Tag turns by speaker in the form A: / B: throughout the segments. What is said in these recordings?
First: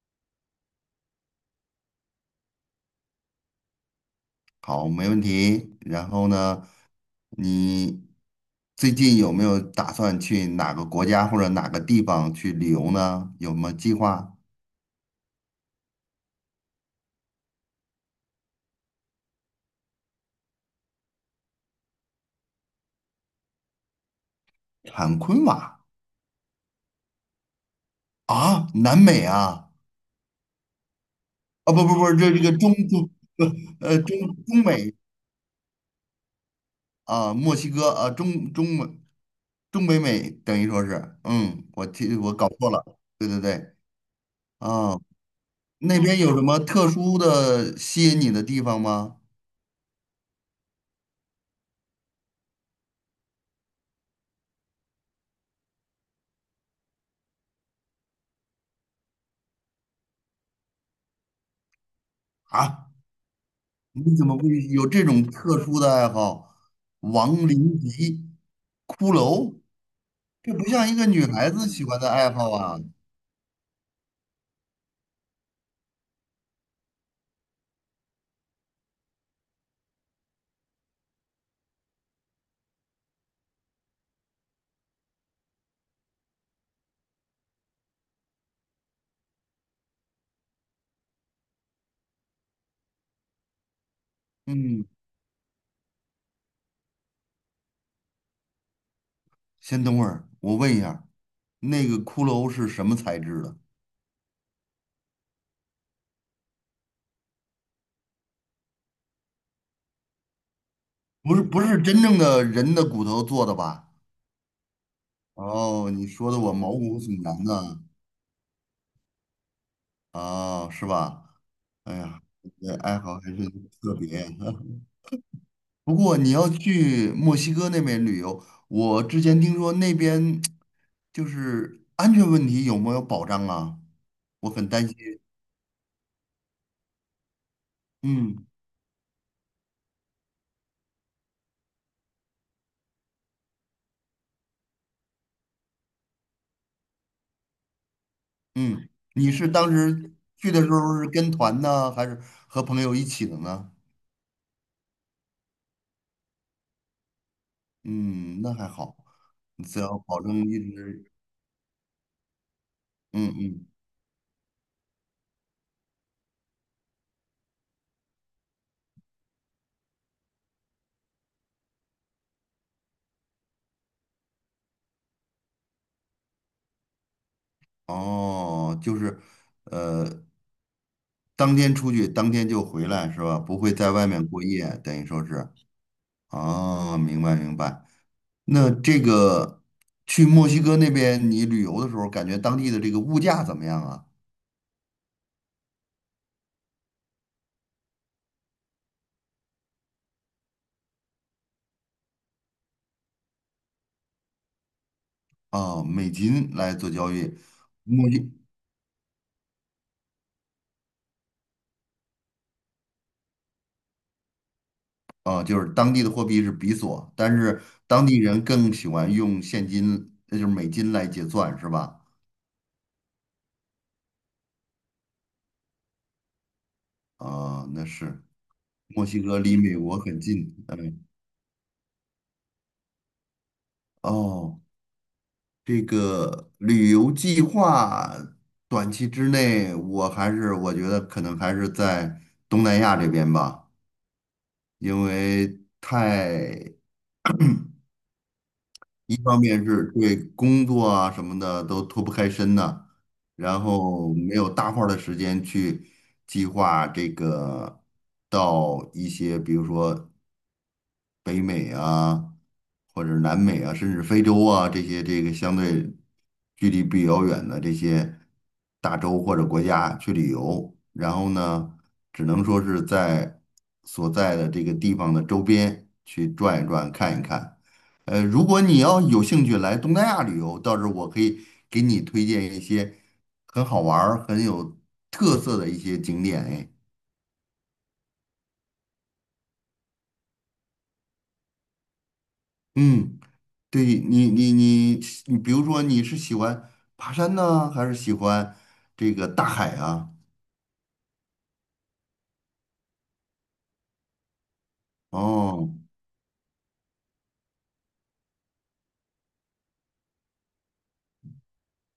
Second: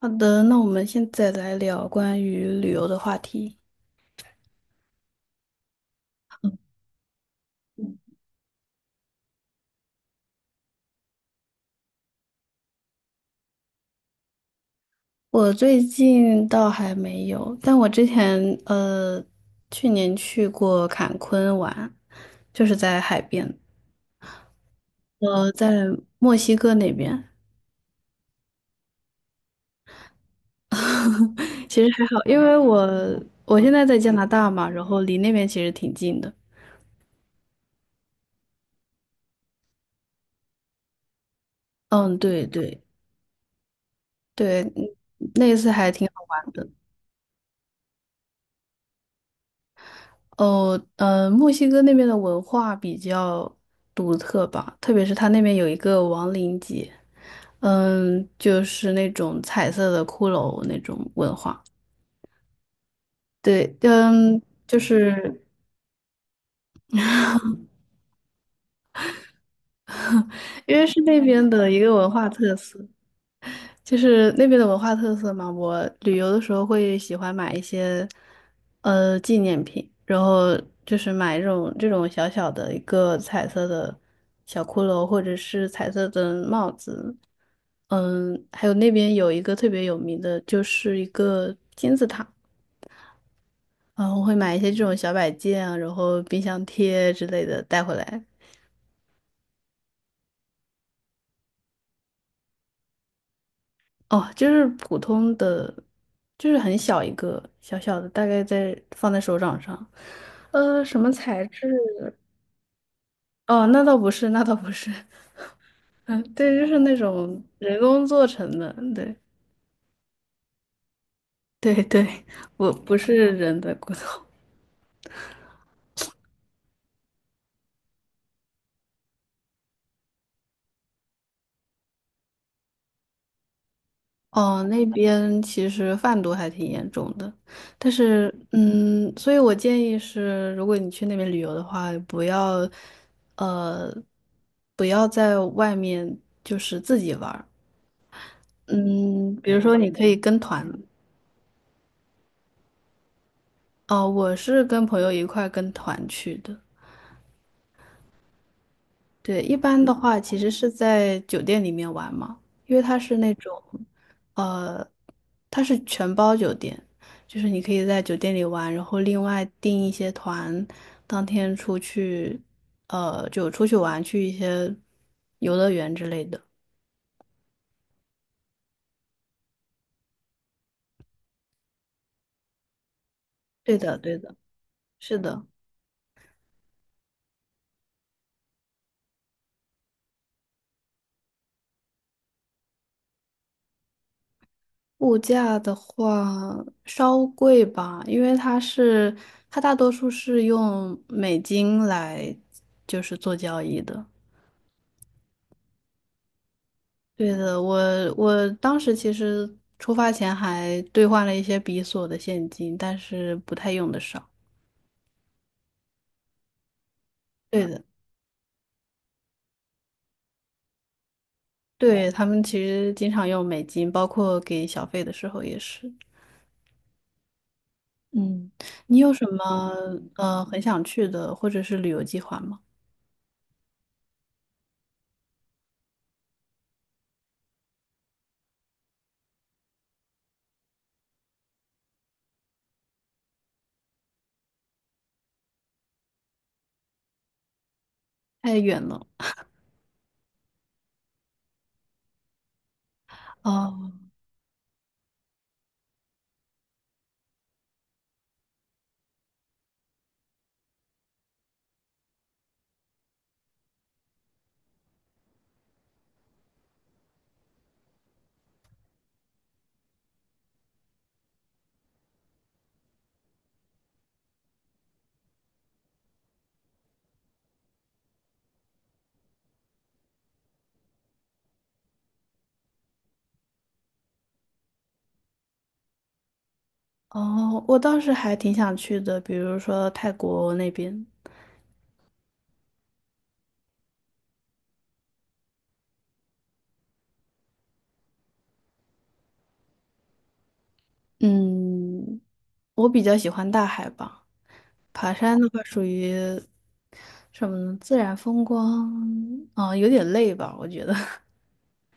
A: 好的，那我们现在来聊关于旅游的话题。
B: 好，没问题。然后呢，你最近有没有打算去哪个国家或者哪个地方去旅游呢？有没有计划？
A: 我最近倒还没有，但我之前呃，去年去过坎昆玩，就是在海边，
B: 坎昆瓦
A: 在墨西哥那边。
B: 啊，南美啊，啊
A: 其
B: 不
A: 实
B: 不
A: 还
B: 不，
A: 好，
B: 这
A: 因
B: 这
A: 为
B: 个中
A: 我
B: 中不
A: 我现在在
B: 呃
A: 加
B: 中
A: 拿大
B: 中
A: 嘛，然
B: 美
A: 后离那边其实挺近的。
B: 啊，墨西哥啊，中北美等于说是，嗯，我记
A: 嗯，
B: 我
A: 对
B: 搞错
A: 对
B: 了，对对对。
A: 对，嗯
B: 啊，
A: 那次还
B: 那
A: 挺
B: 边
A: 好
B: 有什
A: 玩
B: 么
A: 的。
B: 特殊的吸引你的地方吗？
A: 哦，嗯，墨西哥那边的文化比较独特吧，特别是它那边有一个亡灵节，嗯，就是那种彩色的骷髅那种文化。
B: 啊？
A: 对，
B: 你怎么
A: 嗯，
B: 会
A: 就
B: 有这种
A: 是
B: 特殊的爱好？亡灵级骷髅，这不
A: 因为
B: 像一
A: 是
B: 个
A: 那
B: 女
A: 边
B: 孩子
A: 的一
B: 喜
A: 个
B: 欢的
A: 文化
B: 爱好
A: 特
B: 啊。
A: 色。就是那边的文化特色嘛，我旅游的时候会喜欢买一些呃纪念品，然后就是买这种小小的一个彩色的小骷髅，或者是彩色的帽子。嗯，还有那边有一个特别有名的，就是一个金字塔，然我会买一些这
B: 嗯，
A: 种小摆件啊，然后冰箱贴之类的带回来。
B: 先等会儿，我问一下，那个骷髅是什么材质的？
A: 哦，就是普通的，就是很小一个，小小的，大概在放在手掌上。呃，什么
B: 不是
A: 材
B: 不
A: 质？
B: 是真正的人的骨头做的
A: 哦，那
B: 吧？
A: 倒不是，那倒不是。
B: 哦，你
A: 嗯，
B: 说的我
A: 对，就
B: 毛
A: 是那
B: 骨悚
A: 种
B: 然
A: 人
B: 呢。
A: 工做成的。对，
B: 哦，是吧？
A: 对
B: 哎
A: 对，
B: 呀，
A: 我
B: 这
A: 不
B: 爱
A: 是
B: 好还是
A: 人的骨
B: 特
A: 头。
B: 别。不过你要去墨西哥那边旅游，我之前听说那边就是安全问题有没有保障啊？我
A: 哦，
B: 很
A: 那
B: 担心。
A: 边其实贩毒还挺严重的，但是，
B: 嗯
A: 嗯，所以我建议是，如果你去那边旅游的话，不要，呃，不要在外面就是自己玩。
B: 嗯，你
A: 嗯，
B: 是
A: 比如
B: 当
A: 说你可
B: 时
A: 以跟
B: 去的
A: 团，
B: 时候是跟团呢，还是和朋友一起的呢？
A: 哦，我是跟朋友一块跟团去的。
B: 嗯，那还好，
A: 对，一
B: 只
A: 般的
B: 要
A: 话
B: 保证
A: 其实
B: 一
A: 是
B: 直，
A: 在酒店里面玩嘛，因为它是那
B: 嗯
A: 种，
B: 嗯，
A: 呃，它是全包酒店，就是你可以在酒店里玩，然后另外订一些团，当天出去，就出去玩，去一些游乐园之类的。
B: 哦，就是，呃，当天出去，当天就回来是吧？不会
A: 对
B: 在
A: 的，
B: 外
A: 对
B: 面
A: 的，
B: 过夜，等于
A: 是
B: 说
A: 的。
B: 是，哦，明白明白。那这个去墨西哥那边你旅游的时候，感觉当地的这个物价怎么样啊？
A: 物价的话稍贵吧，因为它是它大多数是用美金来就是做交易的。
B: 啊，美金来做交
A: 对
B: 易，
A: 的，我
B: 墨西
A: 我当时其实出发前还兑换了一些比索的现金，但是不太用得上。
B: 啊，就是当地的货币是比索，但是
A: 对的，
B: 当地人更喜欢用现金，那就是美金来结算，是吧？
A: 对，他们其实经常用美金，包括给小费的时候也是。
B: 啊，那是
A: 嗯，你
B: 墨
A: 有
B: 西
A: 什
B: 哥离
A: 么
B: 美国很
A: 呃
B: 近，
A: 很想
B: 嗯，
A: 去的或者是旅游计划吗？
B: 哦，这个旅游计划短期之内，我还是我觉得可能还是在东南亚这边吧。因为太
A: 太远了。
B: 一方面是对工作啊什么的都脱不开身呢，然
A: 哦，
B: 后没有大块儿的时间去计划这个到一些，比如说北美啊，或者是南美啊，甚至非洲啊这个相对距离比较远的这些大洲或者国家去旅游，然后呢，只能说是在所在的这个地方的周边去转一转、看一看。如果你要有兴趣来东南亚旅游，到时候我可以给你推荐一些很好玩儿、很有特色的一些景点。哎，
A: 哦，我倒是还挺想去的，比如说泰国那边。
B: 嗯。对你，你你你，比如说你是喜欢爬山呢，还是喜欢这个大海啊？
A: 嗯，我比较喜欢大海吧，爬山的话
B: 哦，
A: 属于什么呢？自然风光，啊、有点累吧，我觉得。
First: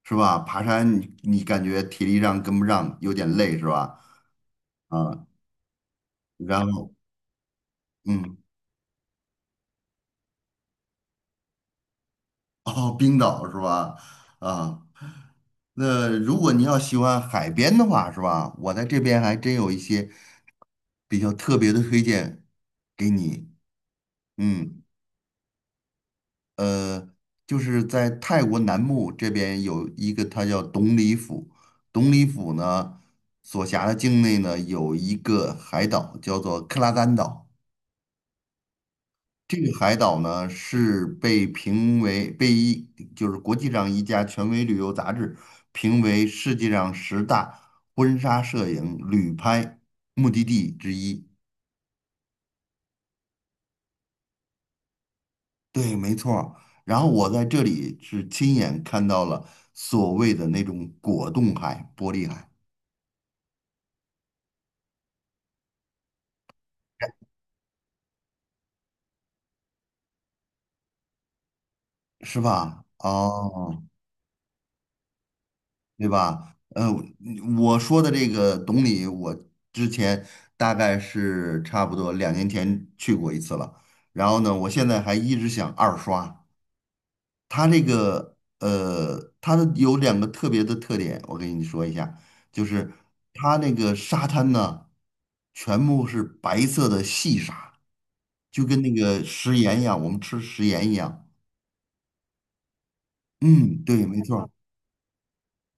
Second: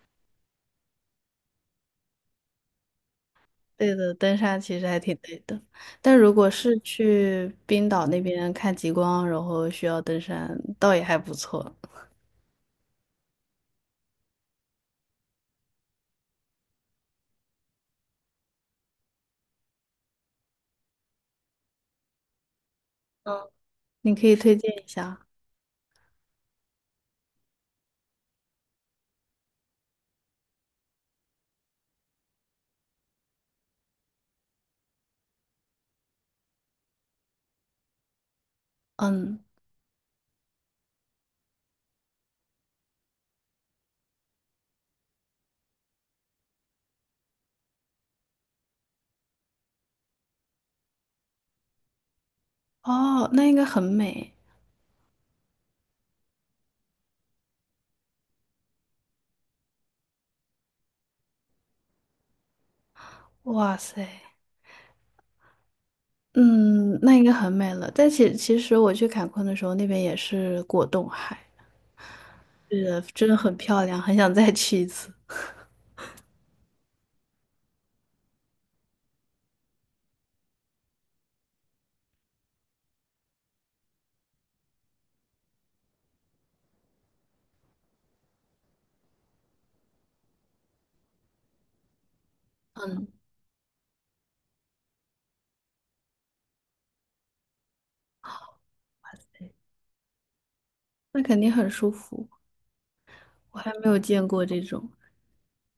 B: 是吧？爬山你感觉体力上跟不上，有点累是
A: 累
B: 吧？
A: 的，登山其实还挺
B: 啊，
A: 累的，但如果
B: 然
A: 是
B: 后
A: 去冰岛那
B: 嗯，
A: 边看极光，然后需要登山，倒也还不错。
B: 哦，冰岛是吧？啊，那如果你要喜欢海边的话，是吧？我在这边还真有一些比较特别的推荐给你，
A: 嗯，你可以推荐
B: 嗯。
A: 一下。
B: 呃，就是在泰国南部这边有一个，它叫董里府。董里府呢，所辖的境内呢有一个海岛，叫做克拉丹岛。
A: 嗯，
B: 这个海岛呢是被评为被一就是国际上一家权威旅游杂志评为世界上十大婚纱摄影旅拍目的地之一。
A: 哦，那应该很美。
B: 对，没错儿。然后我在这里是亲眼看到了所谓的那种果冻海、玻璃海，
A: 哇塞！嗯，那应该很美了。但其实我去坎昆的时候，那边也是果冻海，
B: 是吧？
A: 是真的很
B: 哦，
A: 漂亮，很想再去一次。
B: 对吧？我说的这个懂你，我之前大概是差不多2年前去过一次了。然后呢，我现在还一直想二刷。它这个，它的有2个特别的特点，我跟你说一下，就是
A: 嗯，
B: 它那个沙滩呢，全部是白色的细沙，就跟那个食盐一样，我们吃食盐一
A: 那
B: 样。
A: 肯定很舒服，我还
B: 嗯，
A: 没有
B: 对，没
A: 见
B: 错
A: 过
B: 儿。
A: 这种。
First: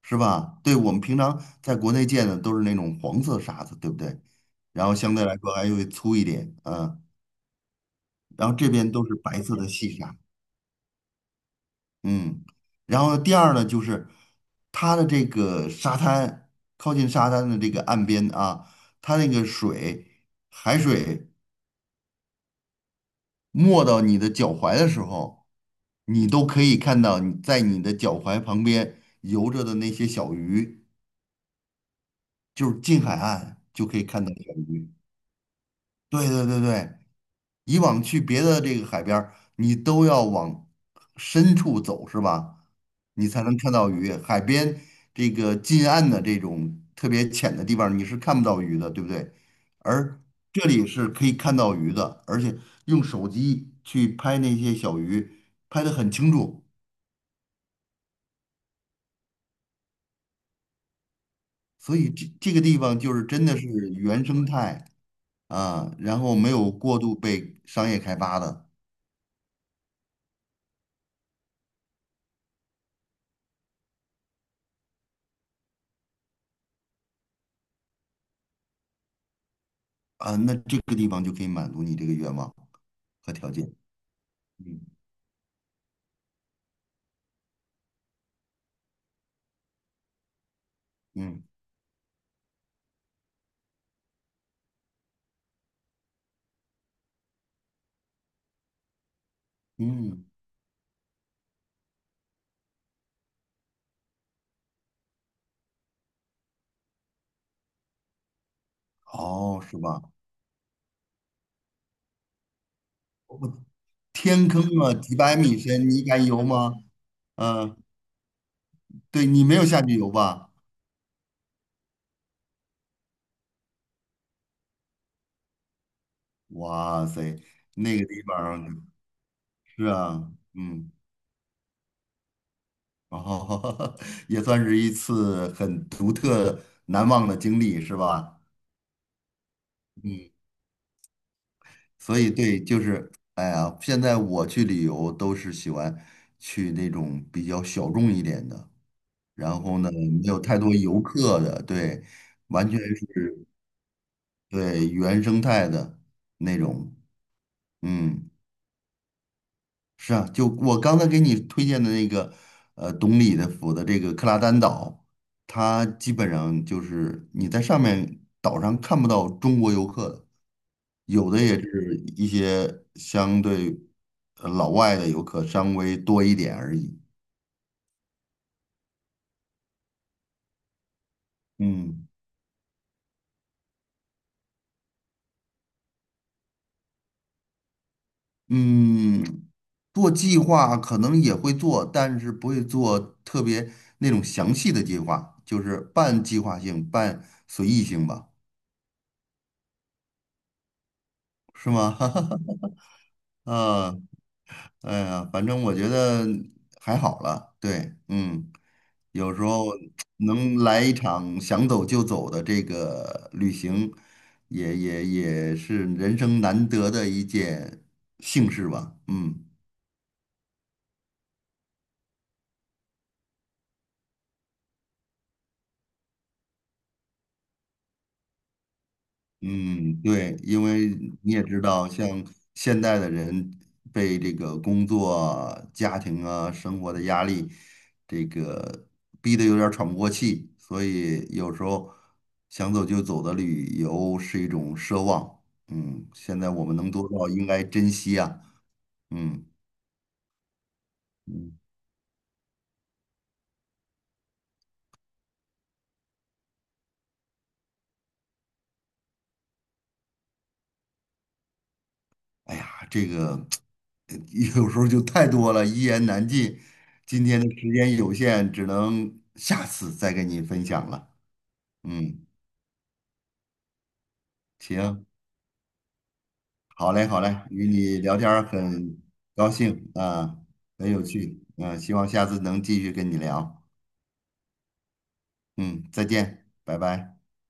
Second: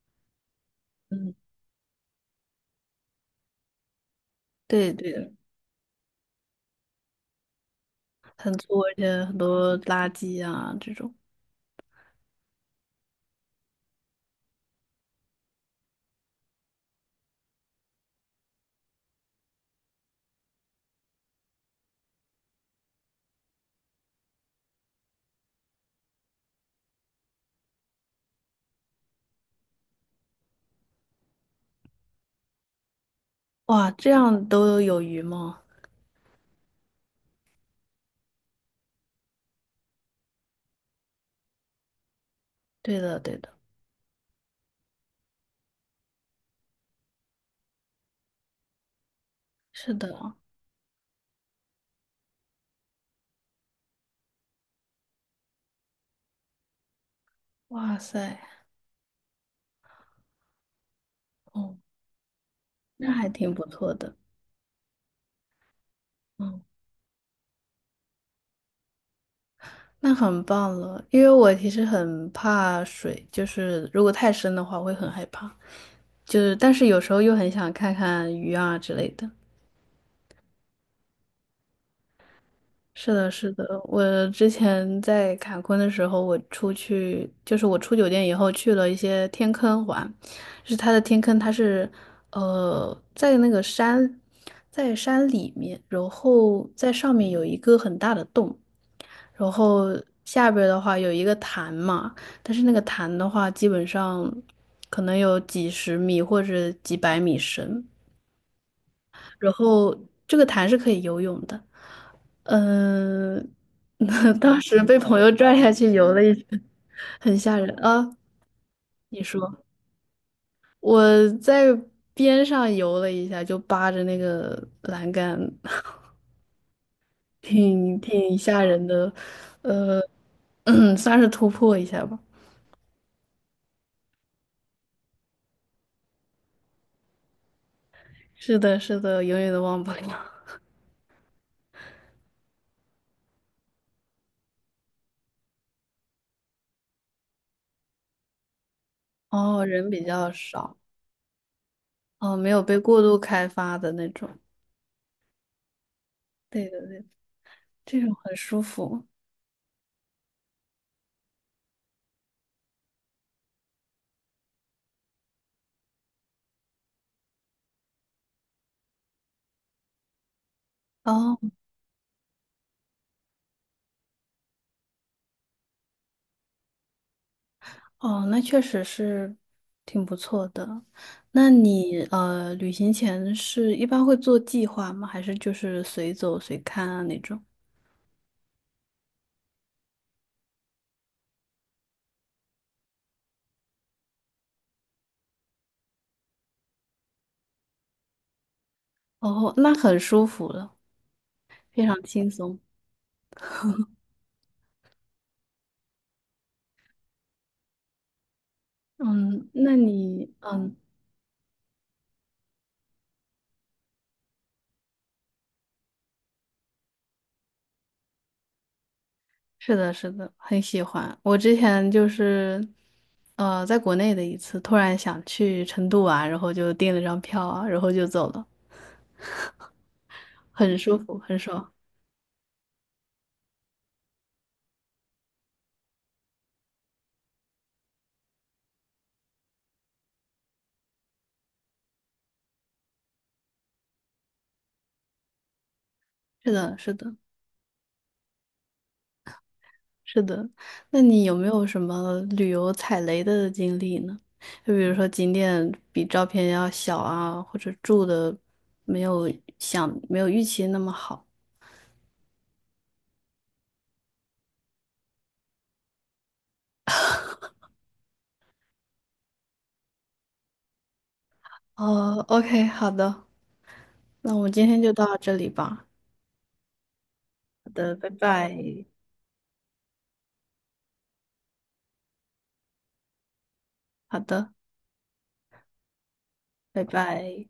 B: 是吧？对，我们平
A: 嗯，
B: 常在国内见的都是那种黄色沙子，对不对？然
A: 对
B: 后
A: 对
B: 相对
A: 的，
B: 来说还会粗一点，然
A: 很
B: 后这
A: 粗，
B: 边
A: 而
B: 都是
A: 且很
B: 白色的
A: 多
B: 细
A: 垃
B: 沙。
A: 圾啊这种。
B: 嗯，然后第二呢，就是它的这个沙滩，靠近沙滩的这个岸边啊，它那个水，海水没到你的脚踝的时候，你都可以看到你在你的脚踝旁边游着的那些小鱼，就是近海岸就
A: 哇，
B: 可以
A: 这
B: 看到
A: 样
B: 小
A: 都
B: 鱼。
A: 有鱼吗？
B: 对对对对，以往去别的这个海边儿，你都要往深处走，是吧？
A: 对的
B: 你
A: 对
B: 才
A: 的，
B: 能看到鱼。海边这个近岸的这种特别浅的地方，你是看不到鱼的，对不对？
A: 是
B: 而
A: 的。
B: 这里是可以看到鱼的，而且用手机去拍那些小鱼，拍得很清楚。
A: 哇塞，哦，
B: 所以这个地方
A: 那
B: 就是
A: 还
B: 真
A: 挺
B: 的
A: 不
B: 是
A: 错的。
B: 原生态啊，然后没
A: 嗯。
B: 有过度被商业开发的。
A: 那很棒了，因为我其实很怕水，就是如果太深的话，我会很害怕。就是，但是有时候又很想看看鱼啊之类的。
B: 啊，那这个地方就可以满足你这个愿望
A: 是的，
B: 和条
A: 是的，
B: 件。
A: 我之
B: 嗯
A: 前在坎昆的时候，我出去就是我出酒店以后去了一些天坑玩，就是它的天坑，
B: 嗯
A: 它是呃在那个山，在山里面，然后在上面有一个很大的洞，然后
B: 嗯，
A: 下边儿的话有一个潭嘛，但是那个潭的话，基本上可能有几十米或者几百米深。然
B: 哦，是
A: 后
B: 吧？
A: 这个潭是可以游泳的。
B: 我
A: 嗯、
B: 天
A: 当
B: 坑
A: 时
B: 啊，
A: 被
B: 几
A: 朋友
B: 百米
A: 拽下
B: 深，
A: 去
B: 你
A: 游了
B: 敢
A: 一
B: 游
A: 圈，
B: 吗？
A: 很吓人
B: 嗯、
A: 啊！你
B: 对
A: 说
B: 你没有下去游吧？
A: 我在边上游了一下，就扒着那个栏杆，
B: 哇塞，
A: 挺
B: 那个地
A: 挺吓
B: 方
A: 人的，
B: 是啊，嗯，
A: 嗯，算是突破一下吧。
B: 哦，也算是一次很独特、难忘的经历，是吧？
A: 是的，是的，永远都忘不
B: 嗯，
A: 了。
B: 所以对，就是，哎呀，现在我去旅游都是喜欢去那种比较小众一点的。然
A: 哦，
B: 后
A: 人
B: 呢，
A: 比
B: 没
A: 较
B: 有太多
A: 少，
B: 游客的，对，
A: 哦，没有
B: 完
A: 被
B: 全
A: 过度
B: 是
A: 开发的那种。
B: 对原生态的那
A: 对的，
B: 种，
A: 对的，这种
B: 嗯，
A: 很舒服。
B: 是啊，就我刚才给你推荐的那个，懂礼的府的这个克拉丹岛，它基本上就是你在上面岛上看不到中国游客的，有
A: 哦。
B: 的也是一些相对老外的游客稍微多一点而已，
A: 哦，那确实是挺不错的。那你
B: 嗯。
A: 呃，旅行前是一般会做计划吗？还是就是随走随看啊那种？
B: 嗯，做计划可能也会做，但是不会做特别那种详细的计划，就是半计划性、半随意性吧，
A: 哦，那很舒服了，
B: 是
A: 非
B: 吗？
A: 常轻松。
B: 啊，哎呀，反正我觉得还好了。对，嗯，有时
A: 嗯，
B: 候
A: 那你
B: 能
A: 嗯，
B: 来一场想走就走的这个旅行，也是人生难得的一件幸事吧。嗯。
A: 是的，是的，很喜欢。我之前就是呃，在国内的一次，突然想去成都啊，然后就订了张票啊，然后就走了，
B: 嗯，对，因
A: 很
B: 为
A: 舒服，
B: 你
A: 很
B: 也知
A: 爽。
B: 道，像现代的人被这个工作啊家庭啊、生活的压力，这个逼得有点儿喘不过气，所以有时候想走就走的旅游是一种奢望。嗯，现在
A: 是
B: 我们
A: 的，
B: 能
A: 是
B: 做
A: 的。
B: 到，应该珍惜啊。嗯
A: 是的，那你有没
B: 嗯，
A: 有什么旅游踩雷的经历呢？就比如说景点比照片要小啊，或者住的没有想没有预期那么好。
B: 哎呀，这个 有时候就太多了，一言难尽。今天的时间有限，只能下次再跟你分享了。嗯。
A: 哦，OK，好的，那我们今天就
B: 行，
A: 到这里吧。
B: 好嘞，好嘞，与
A: 好的，
B: 你
A: 拜
B: 聊天儿
A: 拜。
B: 很高兴啊，很有趣，嗯、希望下次能继续跟你聊。
A: 好的，
B: 嗯，再见，拜
A: 拜
B: 拜。
A: 拜。